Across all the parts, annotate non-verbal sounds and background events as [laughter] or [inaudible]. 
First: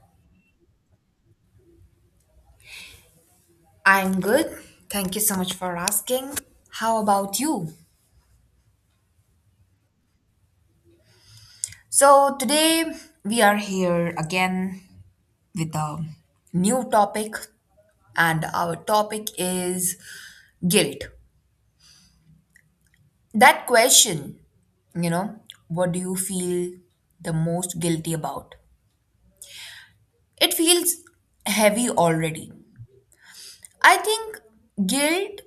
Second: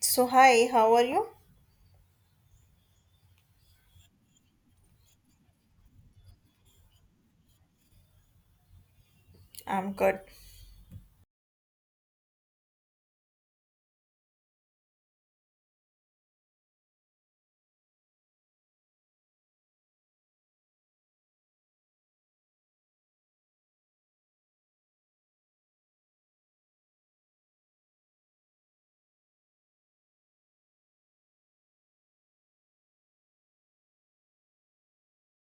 So, hi, how are you? I'm good. Thank you so much for asking. How about you? I'm good. So, today we are here again with a new topic, and our topic is guilt. That question, you know, what do you feel the most guilty about? It feels heavy already. I think guilt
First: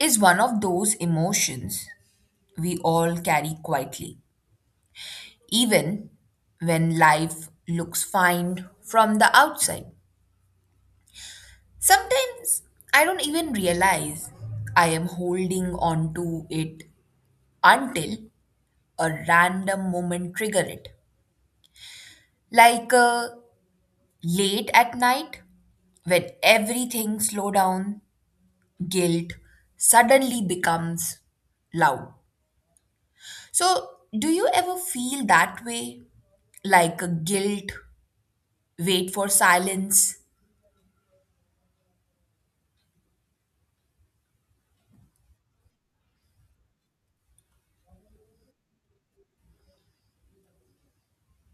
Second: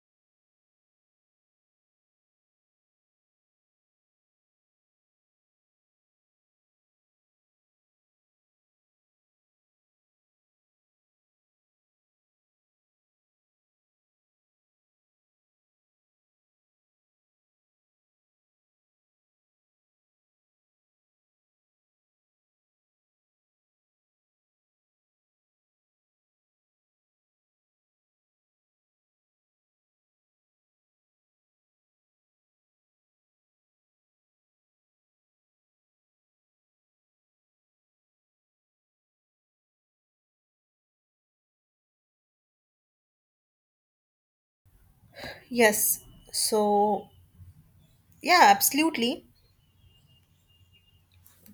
is one of those emotions we all carry quietly even when life looks fine from the outside. Sometimes I don't even realize I am holding on to it until a random moment trigger it. Like late at night when everything slow down, guilt suddenly becomes loud. So, do you ever feel that way? Like a guilt, wait for silence? Yes. So, yeah, absolutely.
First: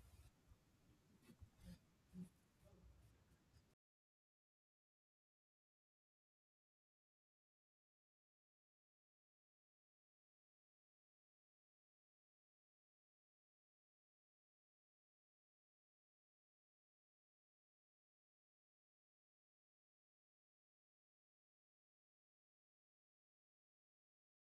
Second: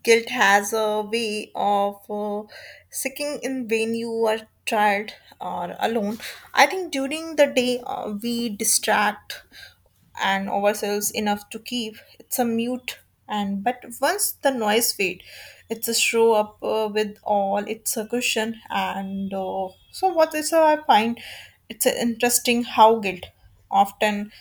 Guilt has a way of sinking in when you are tired or alone. I think during the day we distract and ourselves enough to keep it's a mute and but once the noise fade it's a show up with all it's a cushion and so what is I find it's interesting how guilt often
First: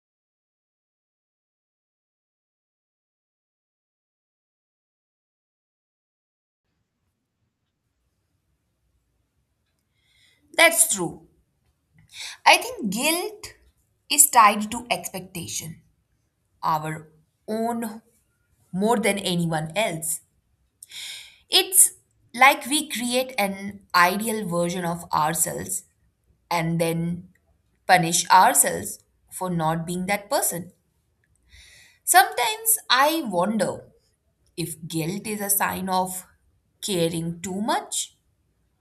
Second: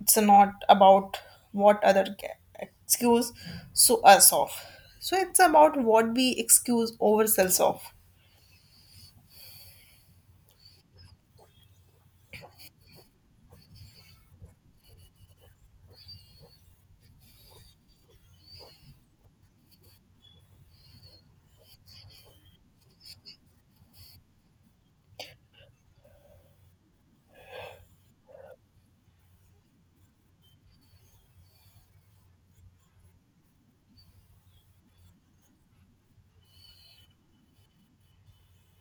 it's not about what other excuse so us of so it's about what we excuse ourselves of. That's true. I think guilt is tied to expectation, our own more than anyone else. It's like we create an ideal version of ourselves and then punish ourselves for not being that person. Sometimes I wonder if guilt is a sign of caring too much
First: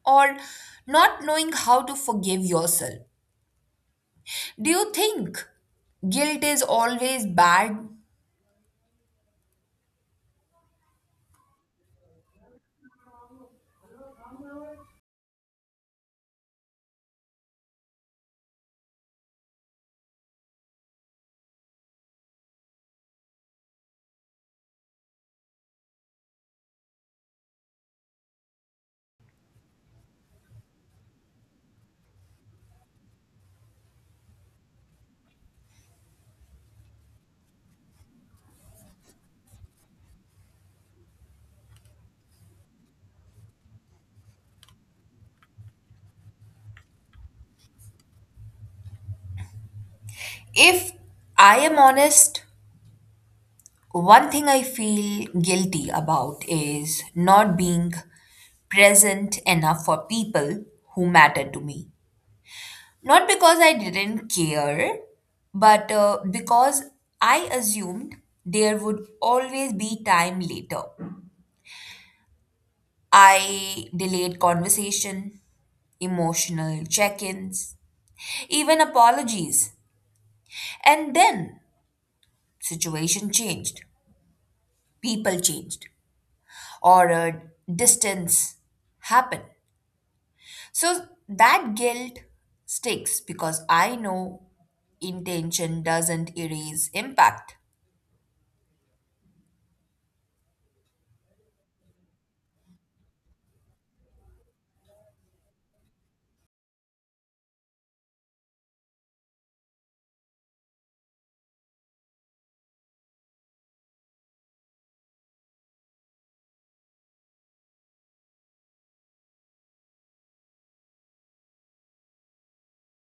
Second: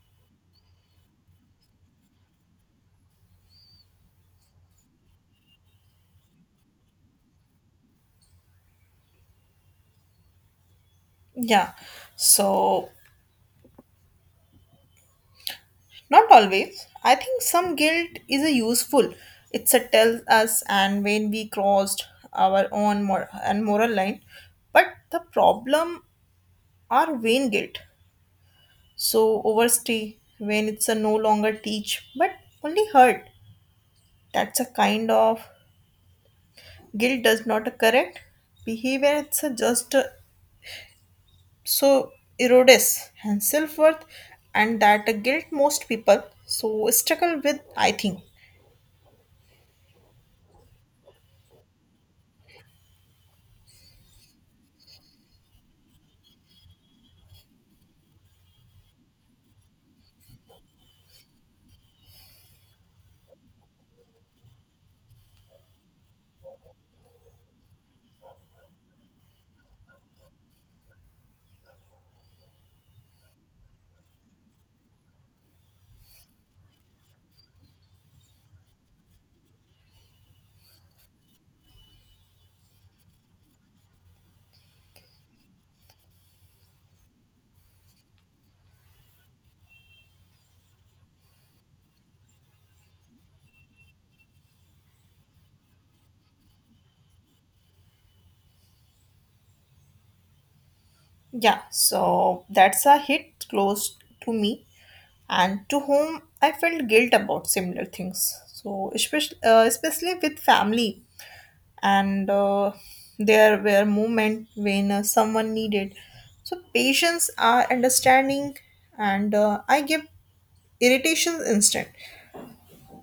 or not knowing how to forgive yourself. Do you think guilt is always bad? Yeah. So not always. I think some guilt is a useful, it's a tells us and when we crossed our own mor- and moral line, but the problem are vain guilt so overstay when it's a no longer teach but only hurt. That's a kind of guilt does not correct behavior, it's a just so erodes and self-worth, and that guilt most people so struggle with, I think. If I am honest, one thing I feel guilty about is not being present enough for people who matter to me. Not because I didn't care, but because I assumed there would always be time later. I delayed conversation, emotional check ins, even apologies. And then situation changed, people changed, or distance happen. So that guilt sticks because I know intention doesn't erase impact. Yeah. So that's a hit close to me and to whom I felt guilt about similar things, so especially with family, and there were moments when someone needed so patience are understanding, and I give irritations instant.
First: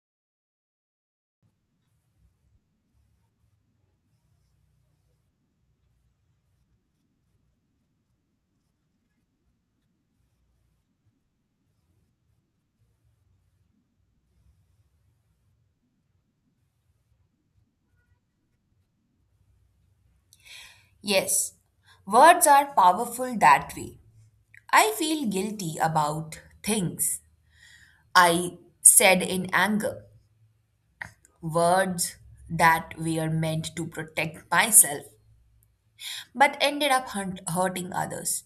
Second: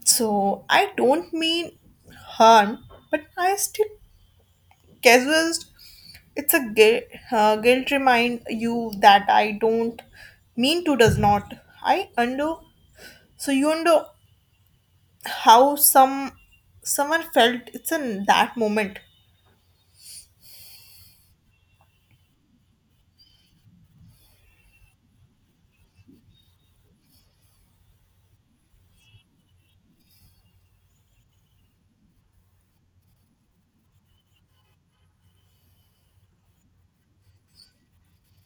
So I don't mean harm, but I still casual. It's a guilt remind you that I don't mean to does not. I undo. So you undo how someone felt. It's in that moment. Yes, words are powerful that way. I feel guilty about things I said in anger, words that were meant to protect myself but ended up hurting others.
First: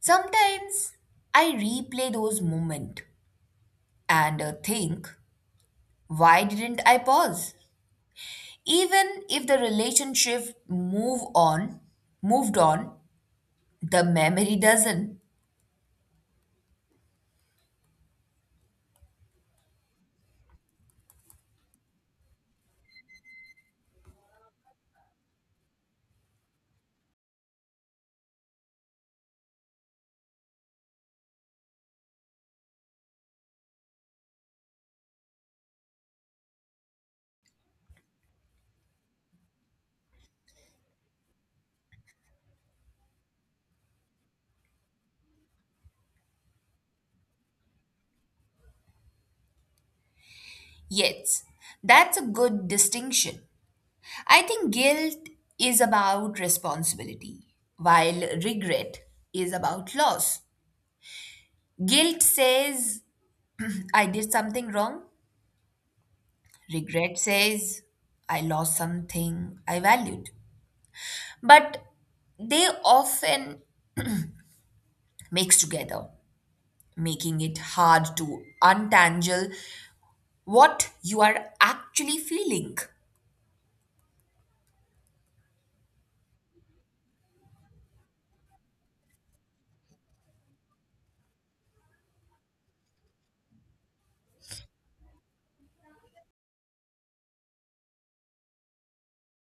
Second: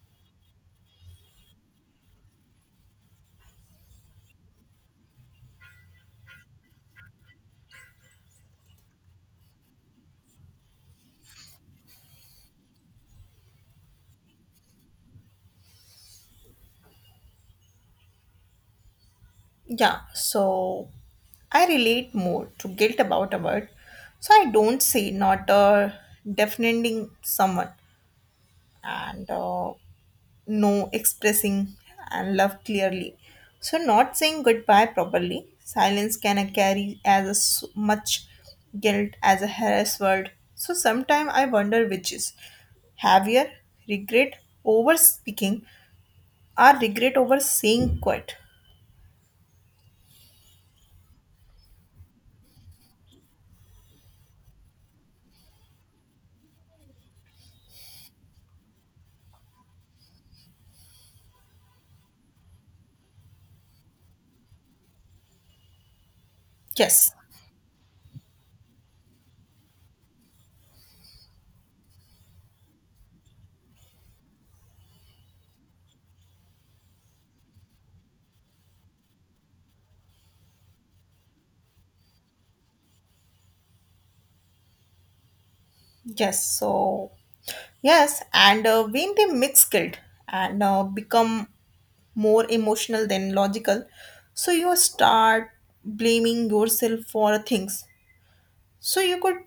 Sometimes I replay those moments and think, why didn't I pause? Even if the relationship moved on, the memory doesn't. Yeah. So I relate more to guilt about a word. So I don't say not defining someone and. No expressing and love clearly, so not saying goodbye properly silence can carry as a much guilt as a harassed word, so sometimes I wonder which is heavier, regret over speaking or regret over saying quit. Yes, that's a good distinction. I think guilt is about responsibility while regret is about loss. Guilt says I did something wrong, Yes. regret says I lost something I valued. But they often mix together, making it hard to untangle what you are actually feeling. Yes. So yes, and when they mix guilt and become more emotional than logical. So you start blaming yourself for things. So you could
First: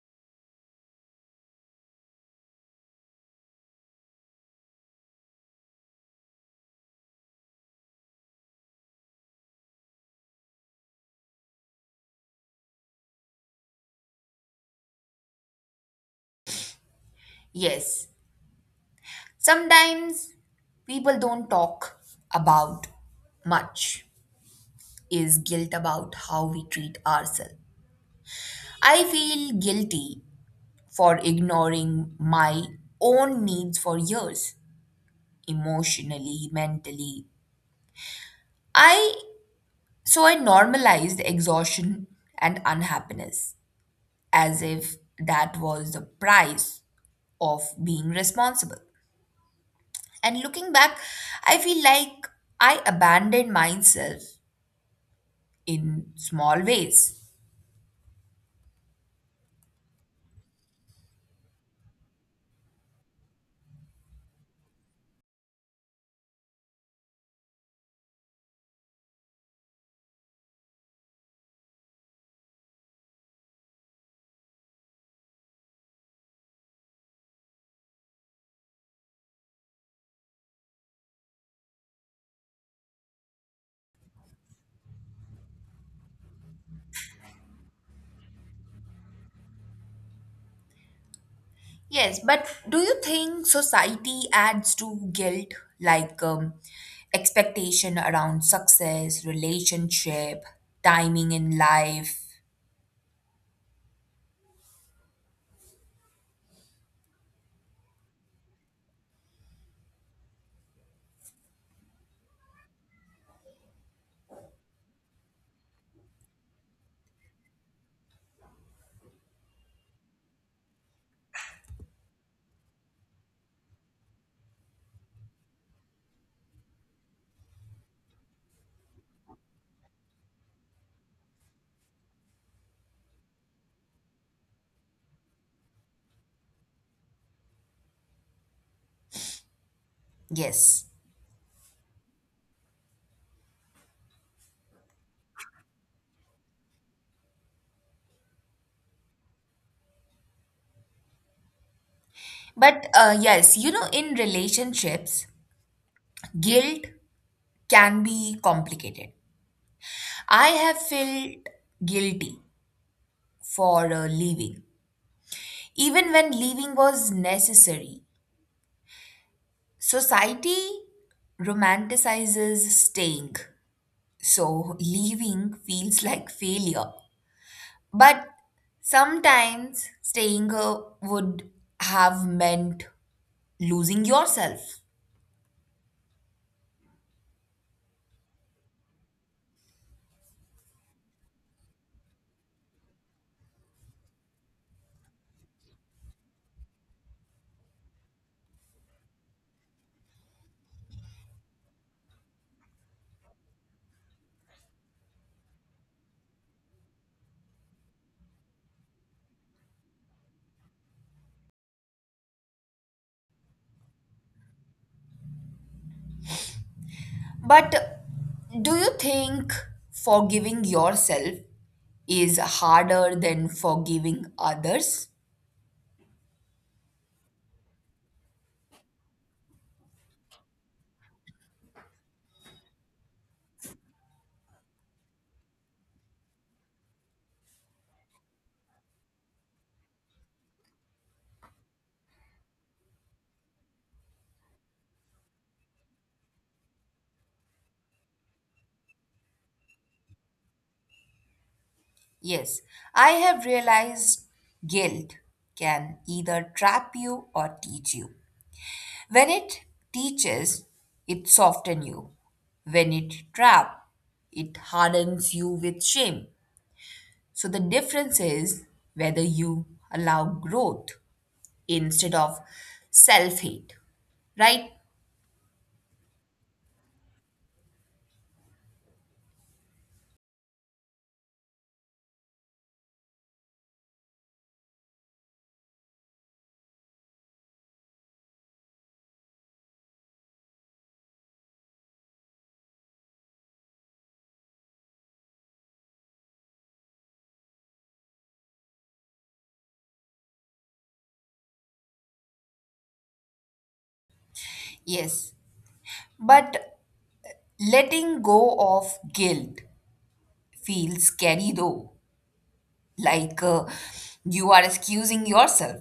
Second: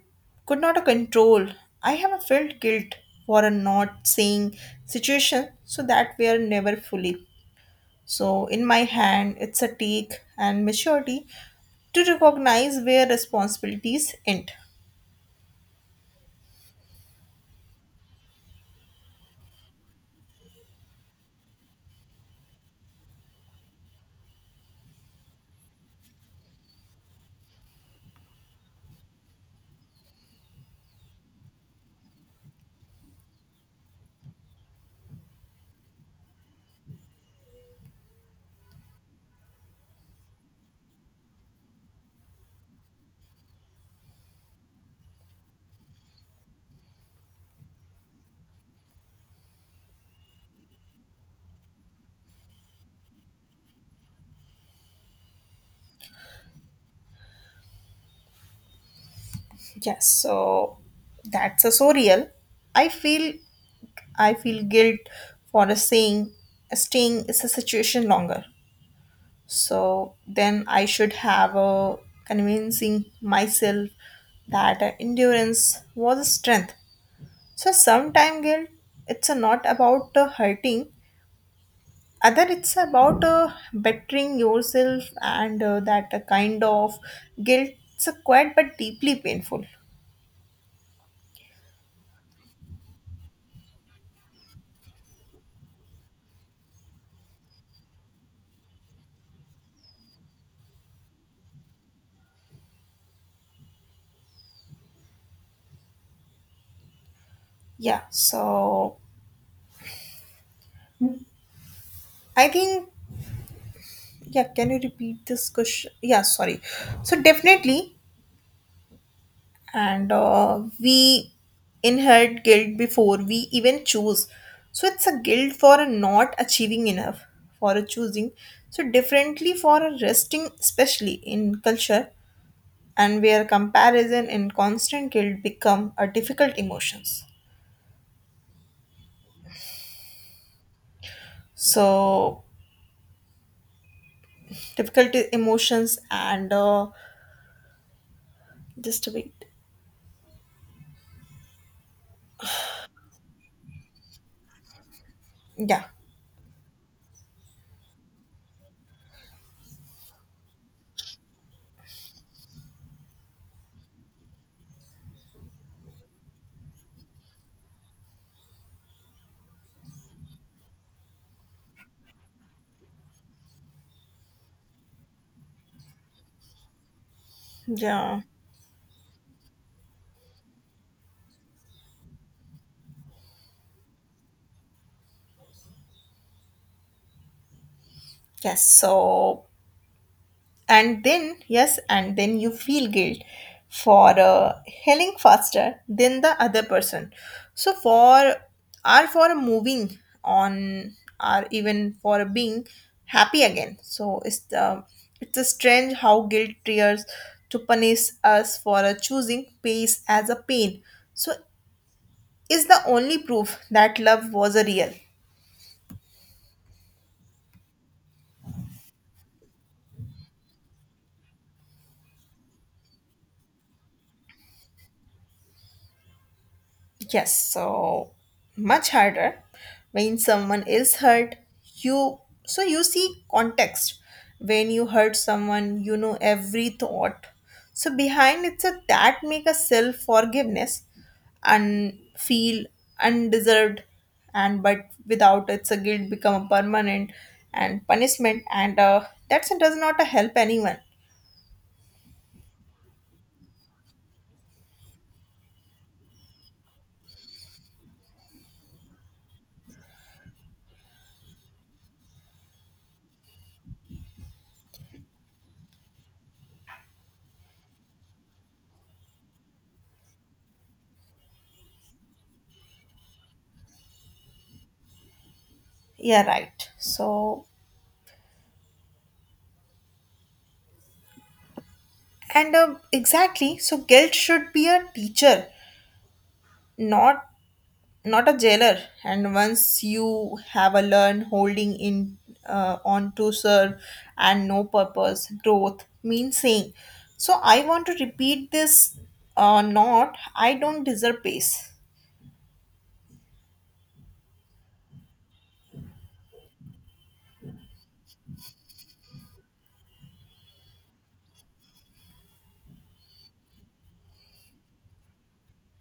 could not control. I have felt guilt for not saying situation so that we are never fully. So in my hand it's a take and maturity to recognize where responsibilities end. Yes, sometimes people don't talk about much is guilt about how we treat ourselves. I feel guilty for ignoring my own needs for years, emotionally, mentally. I so I normalized exhaustion and unhappiness as if that was the price of being responsible. And looking back, I feel like I abandoned myself in small ways. Yes, so that's a so real. I feel I feel guilt for a saying staying is a situation longer. So then I should have a convincing myself that endurance was a strength. So sometime guilt, it's not about hurting. Other, it's about bettering yourself, and that kind of guilt. It's quite but deeply painful. Yes, but do you think society adds to guilt like expectation around success, relationship, timing in life? Yeah. So I think yeah. Can you repeat this question? Yeah. Sorry. So definitely, and we inherit guilt before we even choose, so it's a guilt for not achieving enough, for a choosing so differently, for a resting, especially in culture and where comparison and constant guilt become a difficult emotions, Yes. so difficult emotions and just a bit. But yes, you know, in relationships, Yeah. guilt can be complicated. I have felt guilty for leaving. Even when leaving was necessary, society romanticizes staying. So leaving feels like failure. Yeah. But sometimes staying would have meant losing yourself. Yes. So and then yes and then you feel guilt for healing faster than the other person, so for or for moving on, or even for being happy again, so it's a strange how guilt tears to punish us for choosing peace as a pain, so is the only proof that love was a real. But do you think forgiving yourself is harder than forgiving others? Yes, so much harder when someone is hurt. You so you see context. When you hurt someone, you know every thought. So behind it's a that make a self forgiveness and feel undeserved, and but without it's a guilt become a permanent and punishment, and that so does not help anyone. Yes, I have realized guilt can either trap you or teach you. When it teaches, it softens you. When it traps, it hardens you with shame. So the difference is whether you allow growth instead of self hate, right? Yeah, right. So, and exactly. So, guilt should be a teacher, not not a jailer, and once you have a learn holding in on to serve and no purpose, growth means saying, so I want to repeat this, not I don't deserve peace. Yes, but letting go of guilt feels scary though, like you are excusing yourself.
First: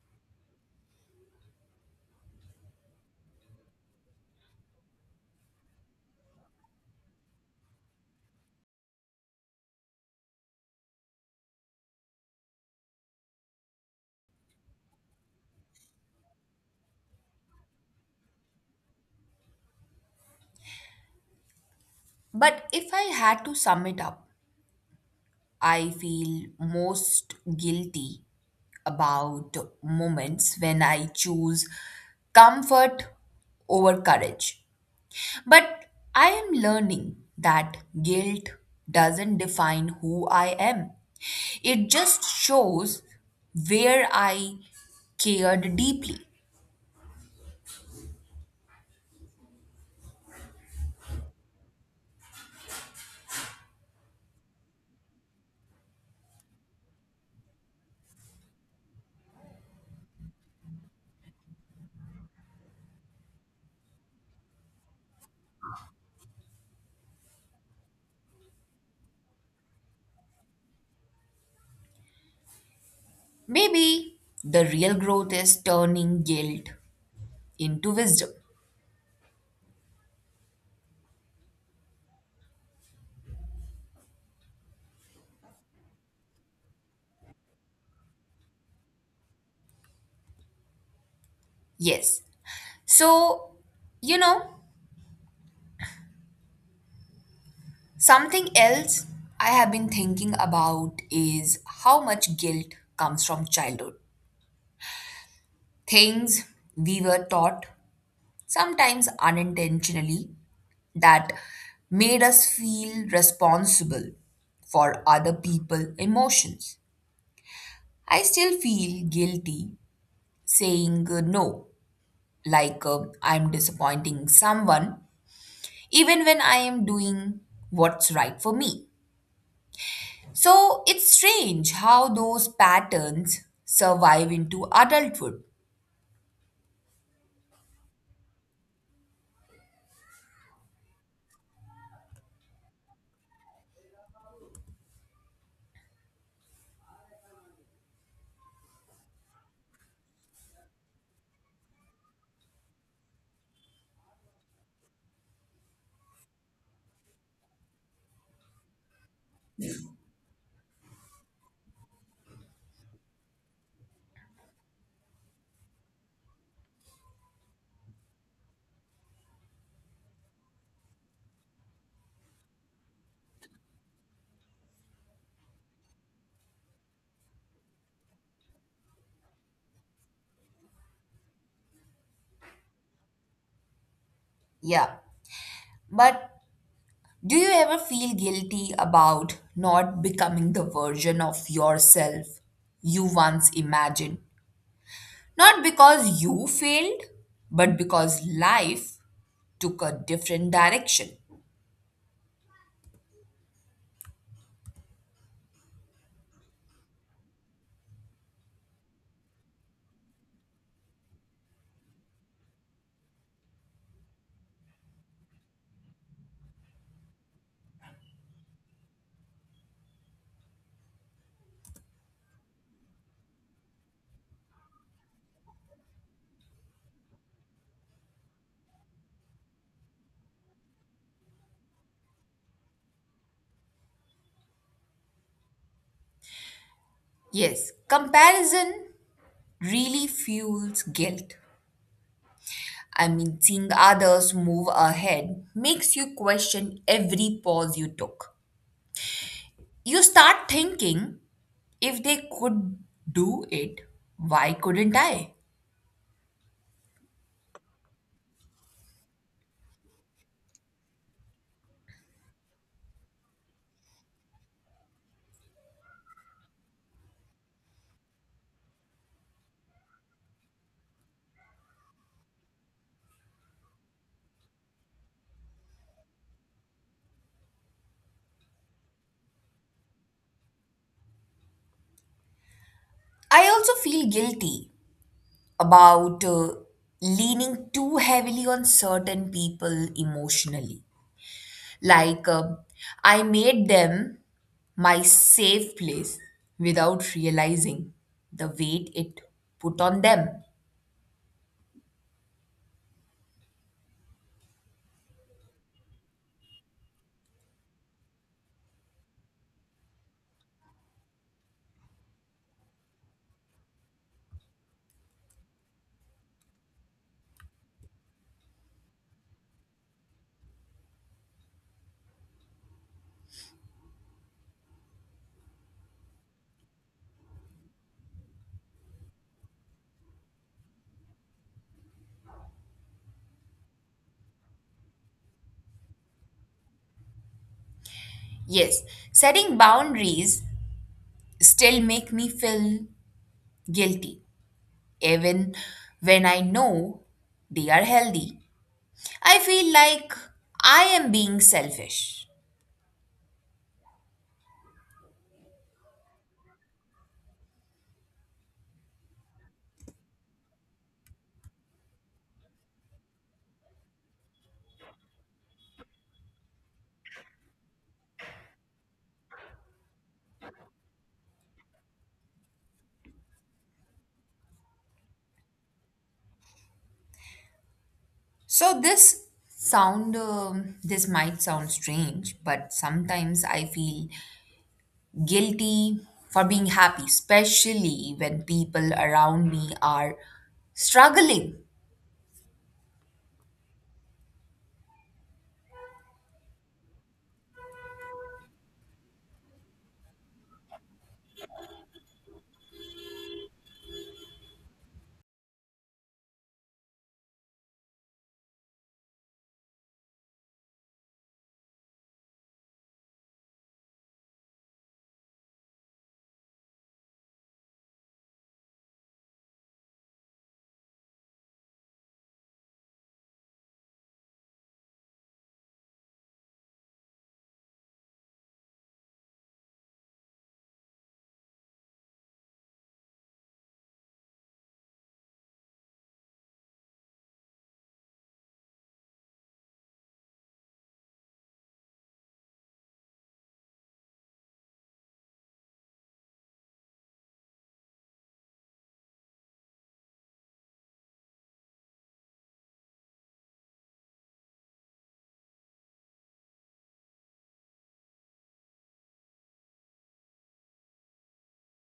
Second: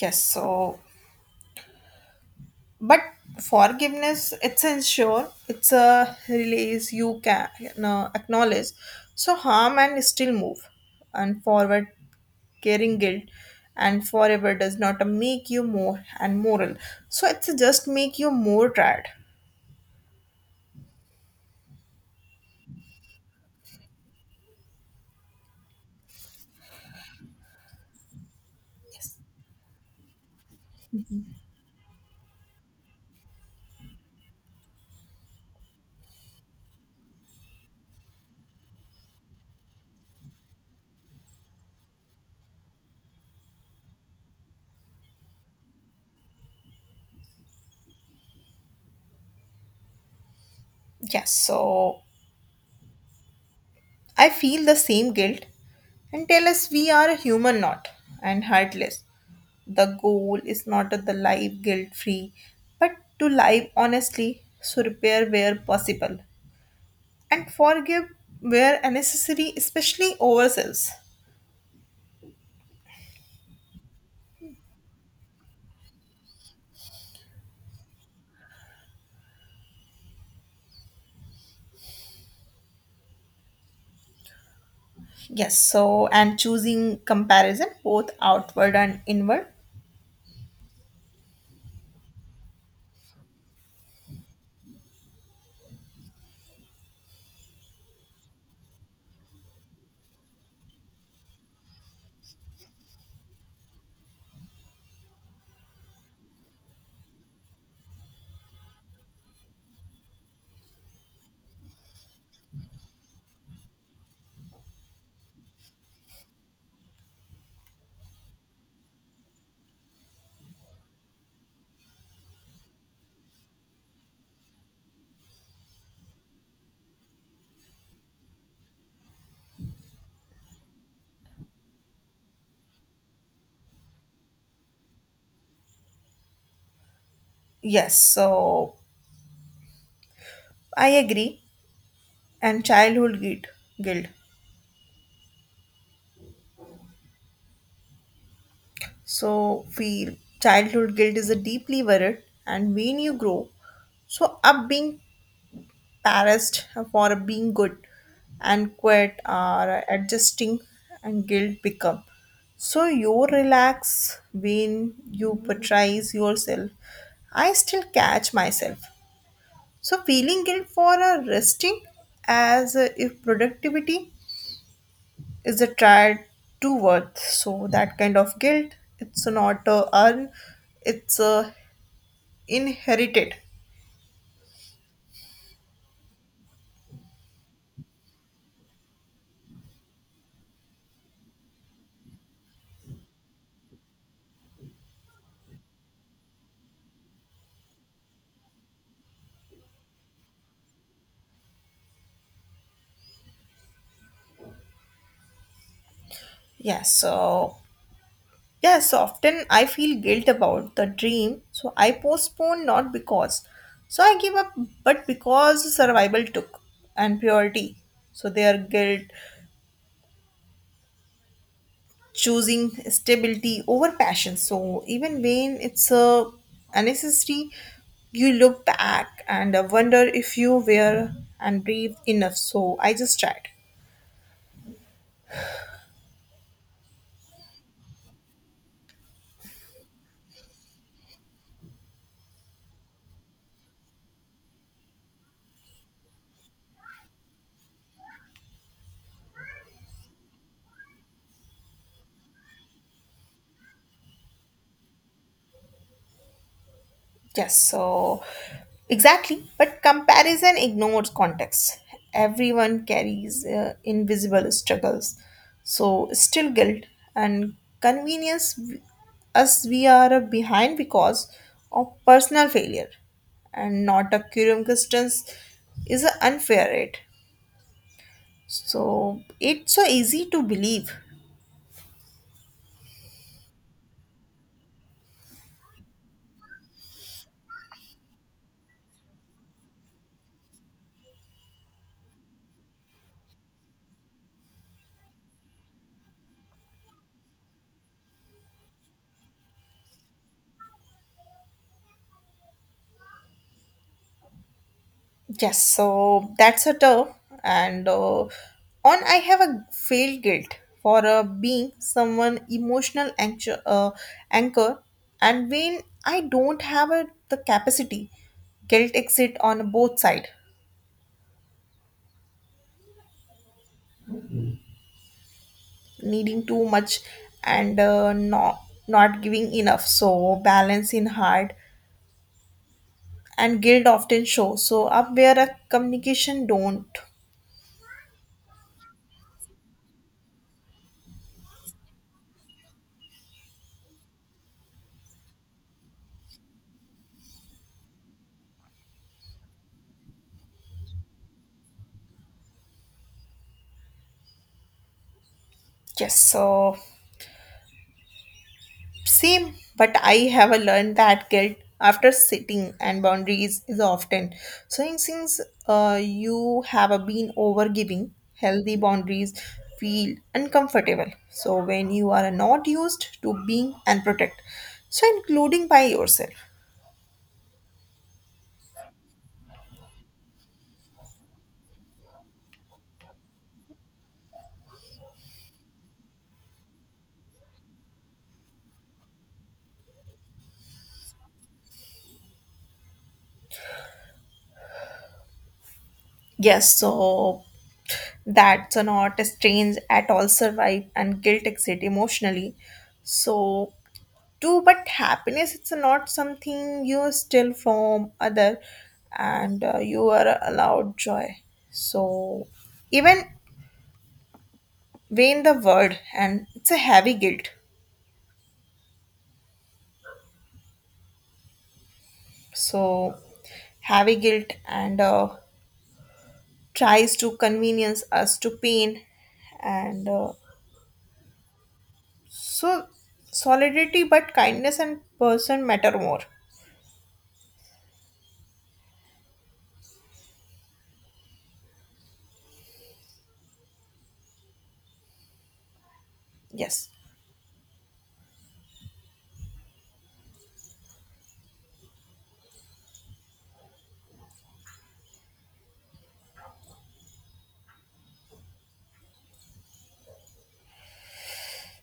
Yes, so but forgiveness it's ensure it's a release. You can acknowledge so harm and still move and forward. Caring guilt and forever does not make you more and moral, so it's just make you more tired. But if I had to sum it up, I feel most guilty Yes. about moments when I choose comfort over courage. But I am learning that guilt doesn't define who I am, it just shows where I cared deeply. Yes. So I feel the same guilt and tell us we are a human, not and heartless. The goal is not to the life guilt free, but to live honestly, so repair where possible and forgive where necessary, especially ourselves. Maybe the real growth is turning guilt into wisdom. Yes, so and choosing comparison both outward and inward. Yes. So, you know, something else I have been thinking about is how much guilt comes from childhood. Things we were taught, sometimes unintentionally, that made us feel responsible for other people's emotions. I still feel guilty saying no, like I'm disappointing someone, even when I am doing what's right for me. So it's strange how those patterns survive into adulthood. Yes, so I agree. And childhood guilt. So we childhood guilt is a deeply worried, and when you grow, so up being embarrassed for being good and quit or adjusting, and guilt become. So you relax when you portrays yourself. I still catch myself. So feeling guilt for a resting as if productivity is the tried to worth, so that kind of guilt it's not earned, it's inherited. Yeah. But do you ever feel guilty about not becoming the version of yourself you once imagined? Not because you failed, but because life took a different direction. Yes, so yes often I feel guilt about the dream so I postpone, not because so I give up but because survival took and purity. So their guilt choosing stability over passion. So even when it's a unnecessary, you look back and wonder if you were and brave enough. So I just tried. Yes, comparison really fuels guilt. I mean, seeing others move ahead makes you question every pause you took. You start thinking, if they could do it, why couldn't I? Yes, so exactly. But comparison ignores context. Everyone carries invisible struggles. So, still guilt and convenience, us we are behind because of personal failure and not a curium distance is a unfair rate. So, it's so easy to believe. I also feel guilty about leaning too heavily on certain people emotionally. Like, I made them my safe place without realizing the weight it put on them. Yes, so that's a tough and on. I have a failed guilt for being someone emotional anchor and when I don't have the capacity, guilt exit on both side, needing too much and not giving enough. So balance in heart and guilt often show. So up where a communication don't. Yes, setting boundaries still make me feel guilty. Even when I know they are healthy, I feel like I am being selfish. Yes, so same, but I have learned that guilt after sitting and boundaries is often. So, since you have been overgiving, healthy boundaries feel uncomfortable. So, when you are not used to being and protect, so including by yourself. So this sound this might sound strange, but sometimes I feel guilty for being happy, especially when people around me are struggling. Yes, so that's not strange at all survive and guilt exit emotionally. So too, but happiness it's not something you steal from other, and you are allowed joy. So even vain the word and it's a heavy guilt, so heavy guilt and tries to convenience us to pain and so solidarity, but kindness and person matter more. Yes.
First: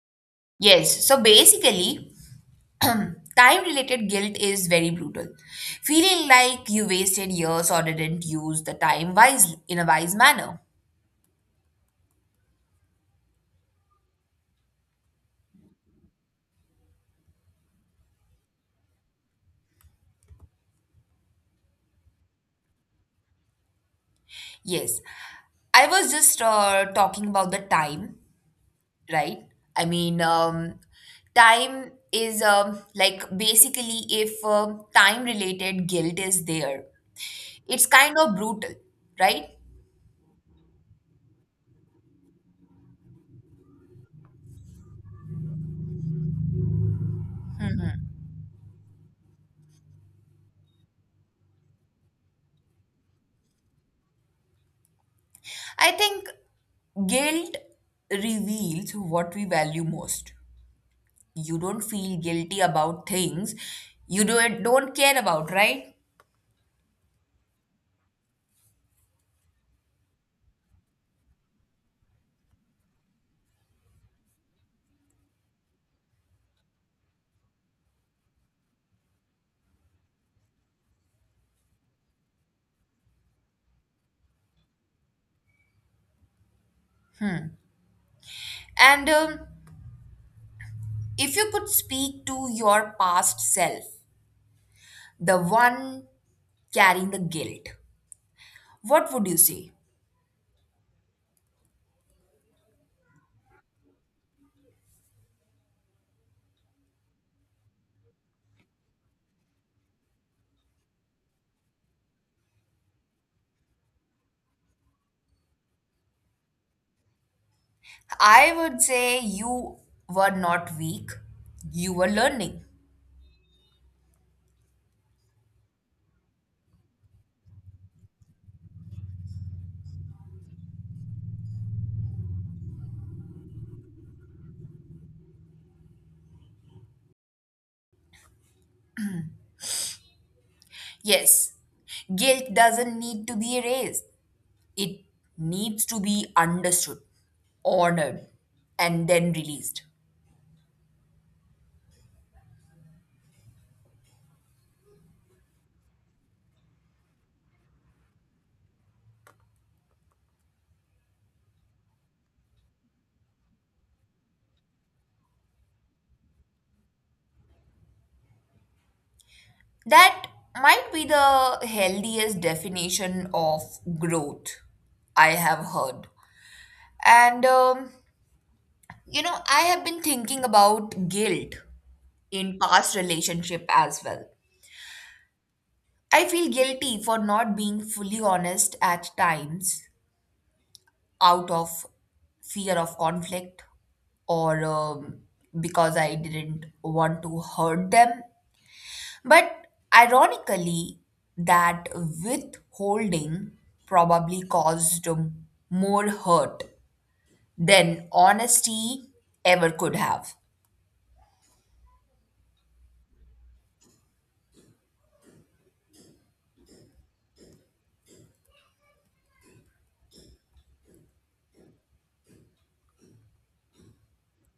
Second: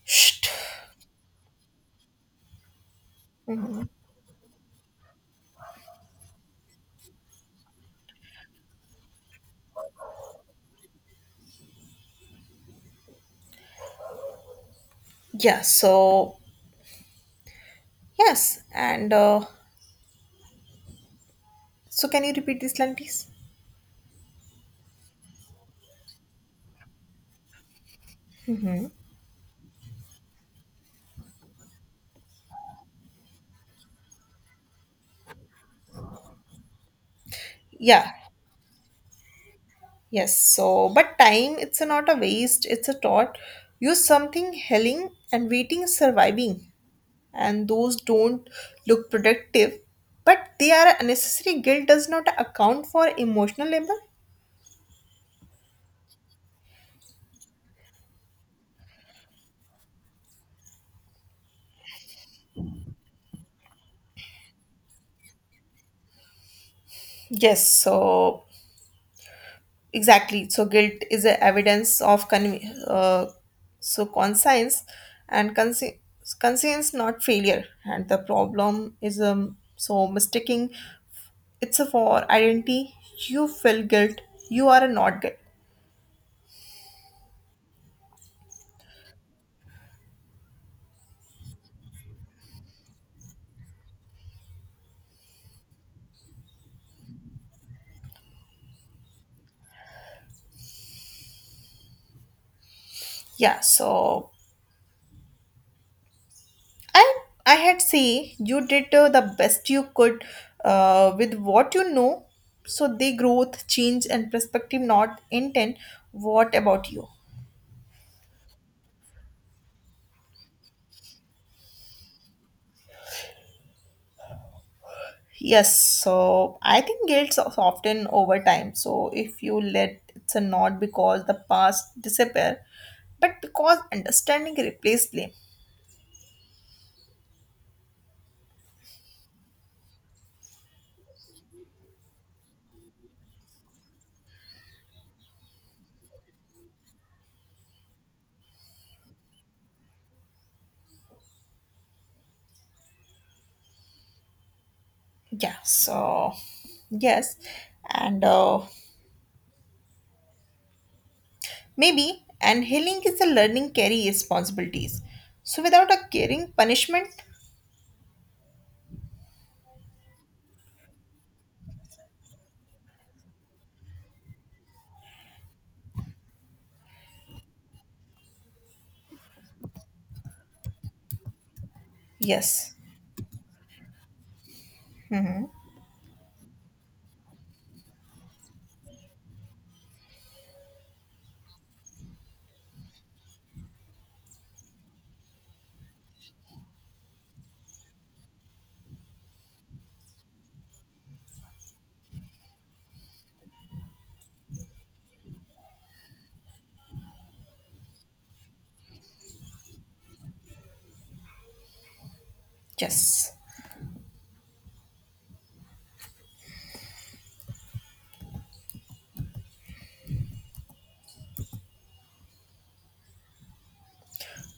Shh. Yes, so basically, [clears throat] time Mhm. related guilt is very brutal. Feeling like you wasted years or didn't use the time wisely in a wise manner. Yeah. So yes and so can you repeat this line, please? Yes. I was just talking about the time, right? I mean, time is like basically if time related guilt is there, it's Yeah. kind of brutal, right? Yes. So, but time, it's a not a waste, it's a thought. Use something helling and waiting is surviving. And those don't look productive, but they are unnecessary. Guilt does not account for emotional labor. I think guilt reveals what we value most. You don't feel guilty about things you don't care about, right? Yes, so exactly. So guilt is a evidence of uh, so conscience and conscience, not failure. And the problem is so mistaking it's a for identity, you feel guilt, you are not guilt. And if you could speak to your past self, the one carrying the guilt, what would you say? Yeah, so i I had say you did the best you could, with what you know, so the growth change and perspective not intent. What about you? I would say you were not weak, you were learning. Yes, so I think guilt of often over time, so if you let it's a not because the past disappear but because understanding replace blame. Yes, guilt doesn't need to be erased, it needs to be understood, honored, and then released. Yeah, so yes and maybe, and healing is a learning carry responsibilities. So without a caring punishment, That might be the healthiest definition of growth I have heard. And you know, I have been thinking about guilt in yes, past relationship as well. hmm, I feel guilty for not being fully honest at times out of fear of conflict or because I didn't want to hurt them. But ironically, that withholding probably caused more hurt than honesty ever could have. yes.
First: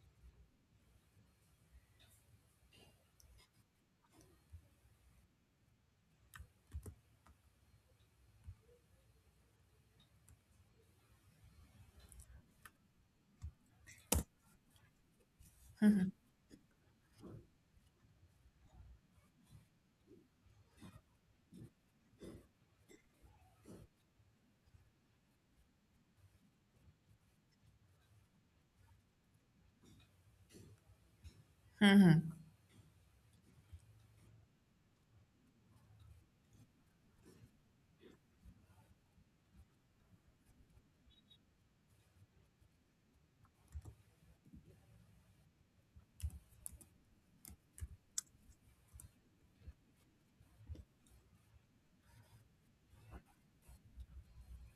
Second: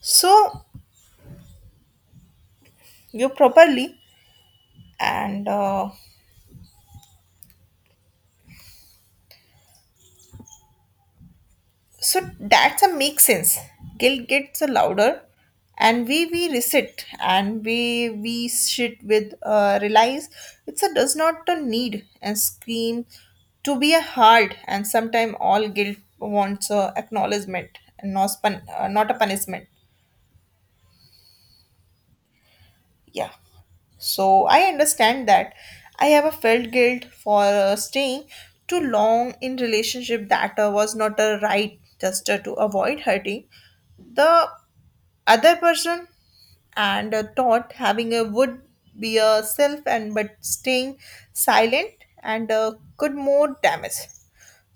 So you properly and so that's a make sense. Guilt gets louder, and we reset and we sit with realize it's a does not a need and scream to be a hard, and sometime all guilt wants a acknowledgement and not a punishment. Yeah, so I understand that. I have a felt guilt for staying too long in relationship that was not a right just to avoid hurting the other person, and thought having a would be a self, and but staying silent and could more damage.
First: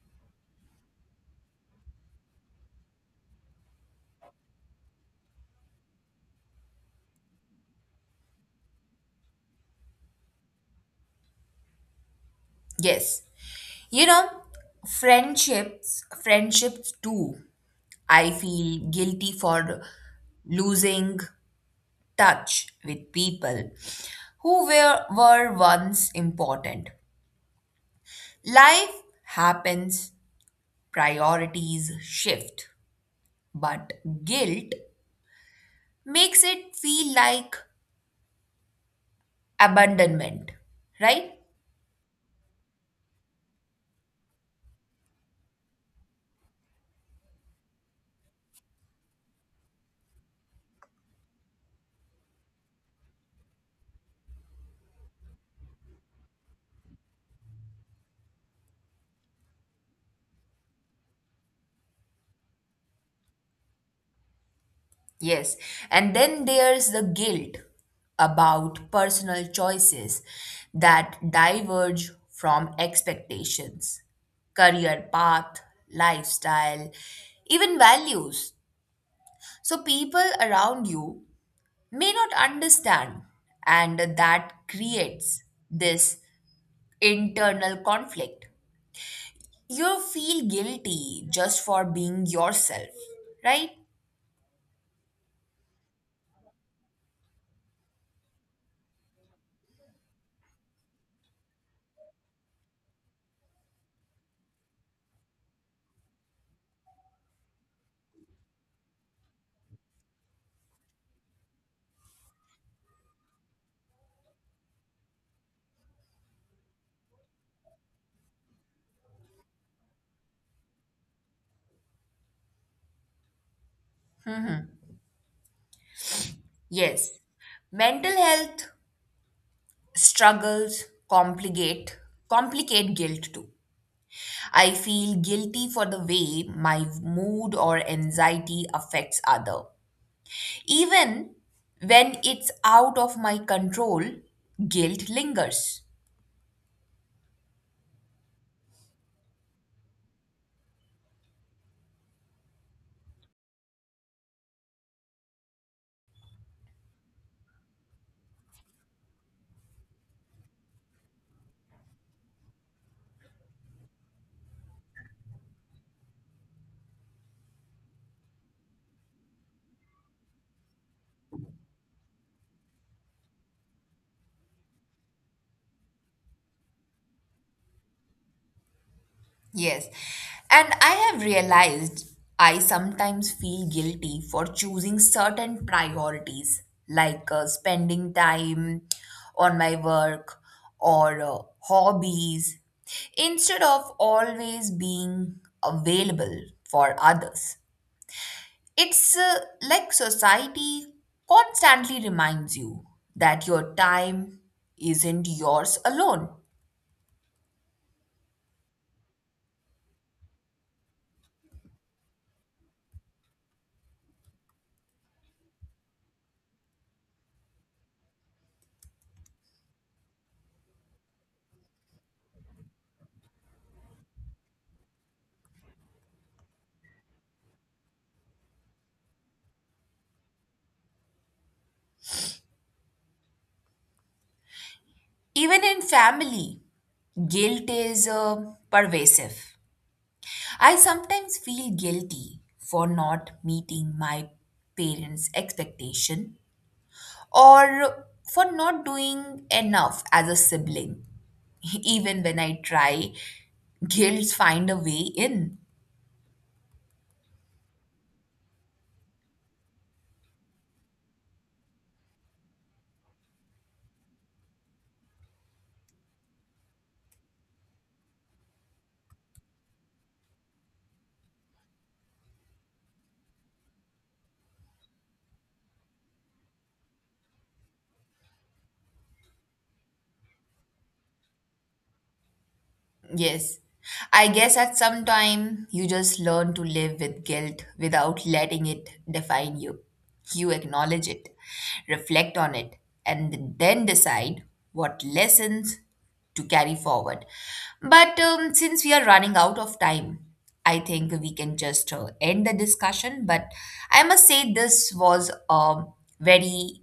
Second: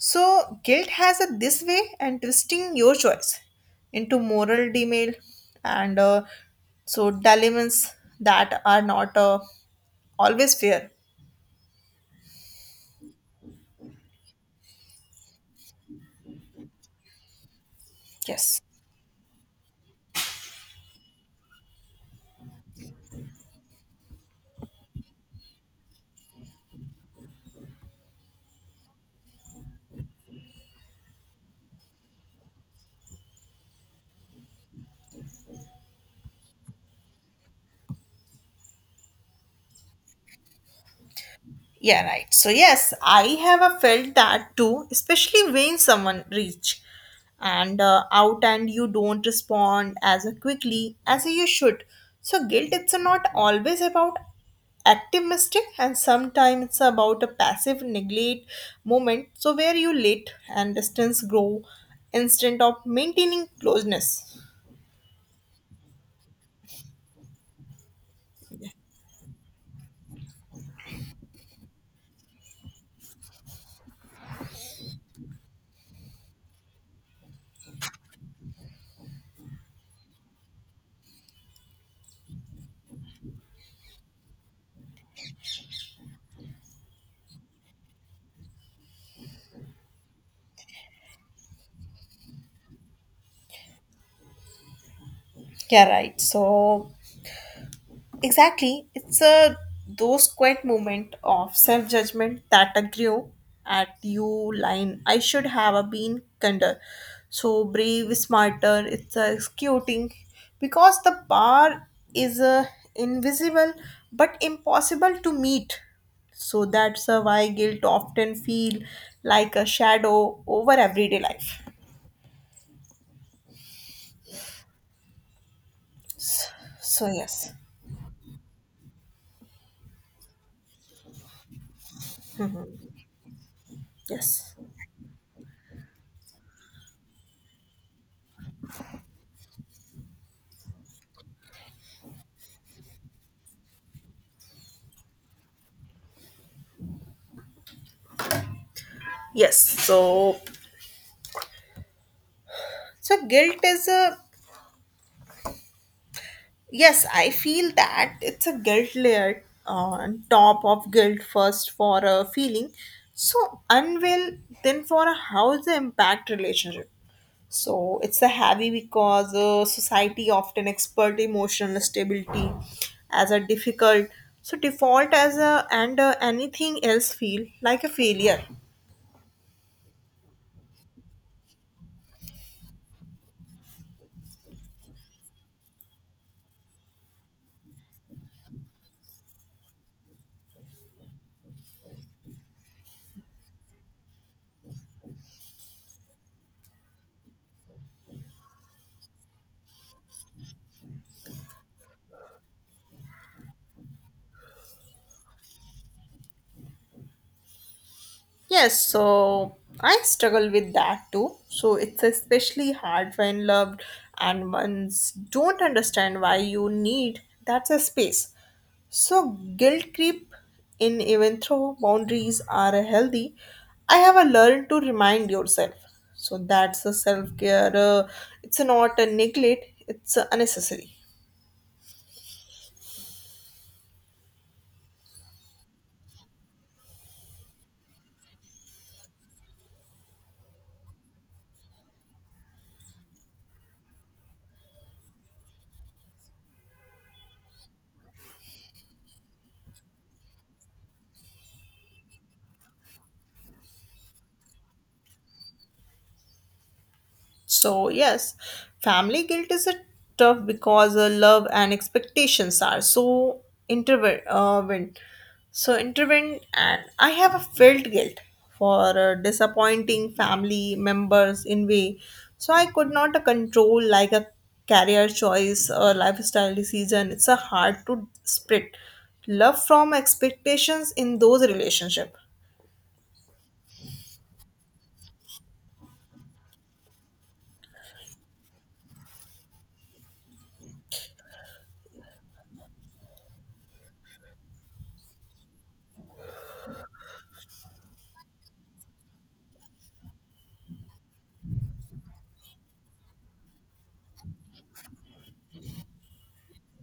So guilt has a this way and twisting your choice into moral demail and so dilemmas that are not always fair. Yes. You know, friendships too, I Yes. feel guilty for losing touch with people who were once important. Life happens, priorities shift, but guilt makes it feel like abandonment, right? Yeah, right. So yes, I have felt that too, especially when someone reach and out and you don't respond as quickly as you should. So guilt it's not always about active mistake and sometimes it's about a passive neglect moment so where you let and distance grow instead of maintaining closeness. Yes, and then there's the guilt about personal choices that diverge from expectations, career path, lifestyle, even values. So people around you may not understand, and that creates this internal conflict. You feel guilty just for being yourself, right? Yeah, right. So exactly. It's a those quiet moment of self judgment that a grew at you line. I should have a been kinder. So brave, smarter, it's a executing because the bar is a invisible but impossible to meet. So that's a why guilt often feel like a shadow over everyday life. So Yes. yes, Mental health struggles complicate complicate guilt too. yes. I feel guilty for the way my mood or anxiety affects other. Even when it's out of my control, guilt lingers. Yes. So so guilt is a. Yes, I feel that it's a guilt layer on top of guilt first for a feeling, so unwell, then for a how's the impact relationship. So it's a heavy because society often expert emotional stability as a difficult. So default as a and anything else feel like a failure. Yes. And I have realized I sometimes feel guilty for choosing certain priorities, like spending time on my work or hobbies, instead of always being available for others. It's like society constantly reminds you that your time isn't yours alone, Yes, so I struggle with that too. So it's especially hard when loved and ones don't understand why you need that's a space. So guilt creep in even though boundaries are healthy, I have a learn to remind yourself. So that's a self care. It's not a neglect. It's a unnecessary. even in family. Guilt is pervasive. I sometimes feel guilty for not meeting my parents' expectation or for not doing enough as a sibling. [laughs] Even when I try, guilt find a way in. So, yes, family guilt is a tough because love and expectations are so intertwined. So intertwined, and I have a felt guilt for disappointing family members in way. So I could not control like a career choice or lifestyle decision. It's a hard to split love from expectations in those relationship. Yes. I guess at some time you just learn to live with guilt without letting it define you. You acknowledge it, reflect on it, and then decide what lessons to carry forward. But since we are running out of time, I think we can just end the discussion. But I must say, this was a very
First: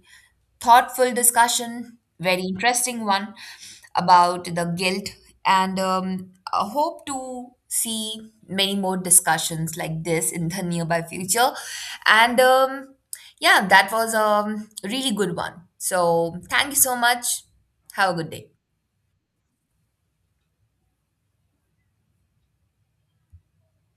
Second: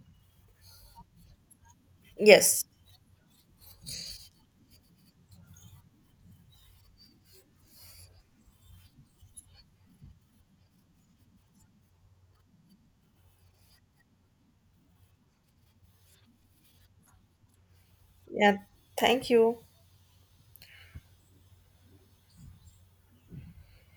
thoughtful discussion, very Yes. interesting one about the guilt, and I hope to see many more discussions like this in the [laughs] nearby future. And yeah, that was a really good one. So thank you so much. Have a good day. Yeah, thank you.